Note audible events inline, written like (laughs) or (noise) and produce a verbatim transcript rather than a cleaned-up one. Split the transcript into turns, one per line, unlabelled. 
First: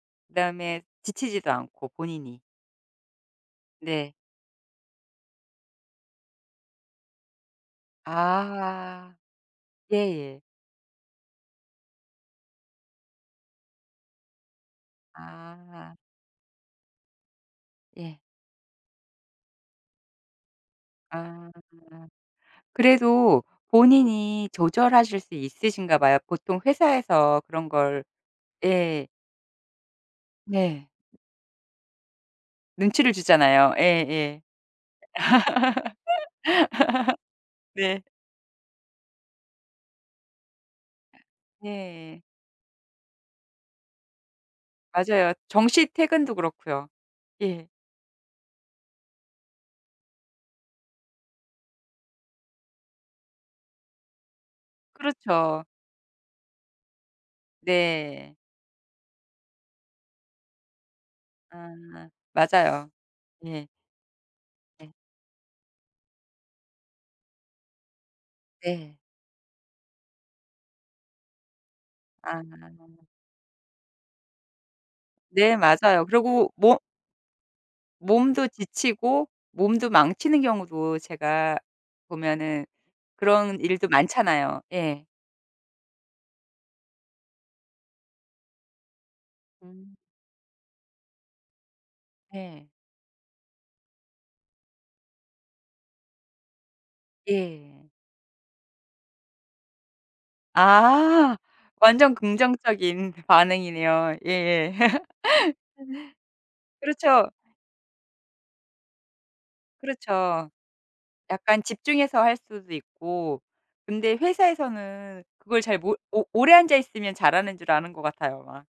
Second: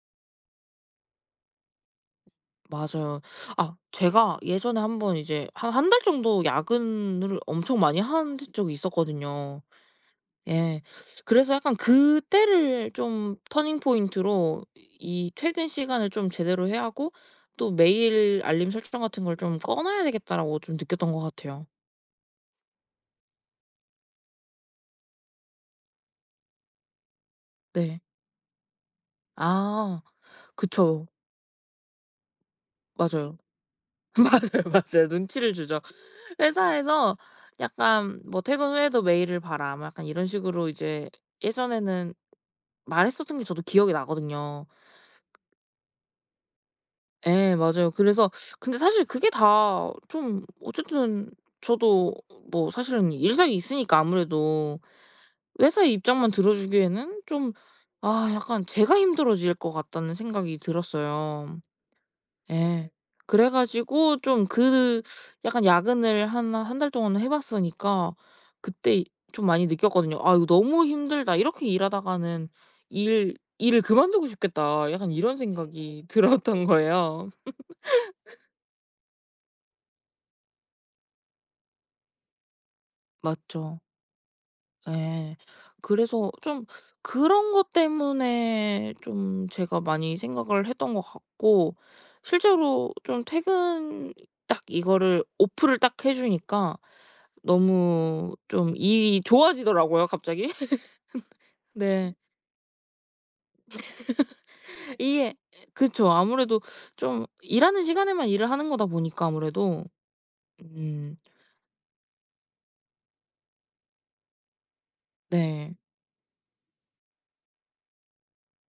그다음에 지치지도 않고 본인이.
맞아요. 아
네.
제가 예전에 한번 이제 한 한 달 정도 야근을 엄청 많이 한 던 적이
아.
있었거든요.
예예.
예. 그래서 약간 그때를 좀 터닝 포인트로 이 '퇴근
아.
시간을 좀 제대로 해야 하고 또
예.
메일 알림 설정 같은 걸 좀 꺼 놔야 되겠다.'라고 좀 느꼈던 것
아.
같아요.
그래도 본인이 조절하실 수 있으신가 봐요. 보통 회사에서 그런
네.
걸 예.
아
네.
그쵸.
눈치를
맞아요.
주잖아요. 예예.
맞아요, 맞아요. 눈치를 주죠. 회사에서
(laughs) 네.
약간 뭐 "퇴근 후에도 메일을 봐라." 뭐 약간 이런 식으로 이제 예전에는
네예.
말했었던 게 저도 기억이 나거든요.
맞아요. 정시 퇴근도 그렇고요.
예
예.
맞아요. 그래서 근데 사실 그게 다 좀 어쨌든 저도 뭐 사실은 일상이 있으니까 아무래도
그렇죠.
회사의 입장만 들어주기에는 좀 아
네.
약간 제가 힘들어질 것 같다는 생각이 들었어요.
아 맞아요.
예. 그래
예.
가지고 좀
예.
그 약간 야근을 한 한 달 동안은 해 봤으니까 그때
네.
이 좀 많이 느꼈거든요. '아 이거 너무 힘들다. 이렇게
아.
일하다가는 일 일을 그만두고 싶겠다.' 약간 이런
네
생각이
맞아요. 그리고
들었던
모
거에요. (laughs)
몸도 지치고 몸도 망치는 경우도 제가 보면은 그런
맞죠.
일도 많잖아요. 예.
예. 그래서 좀 그런 것 때문에 좀 제가
음.
많이 생각을 했던 것 같고
네.
실제로 좀 퇴근 딱 이거를 오프를 딱 해 주니까
예.
너무 좀 일이 좋아지더라고요 갑자기.
아
(laughs)
완전
네.
긍정적인 반응이네요. 예예.
(laughs)
(laughs)
이게 그쵸. 아무래도 좀
그렇죠.
일하는 시간에만 일을 하는 거다 보니까 아무래도.
그렇죠.
음.
약간 집중해서 할 수도 있고 근데 회사에서는 그걸
네.
잘 몰 오 오래 앉아 있으면 잘하는 줄 아는 것 같아요 막.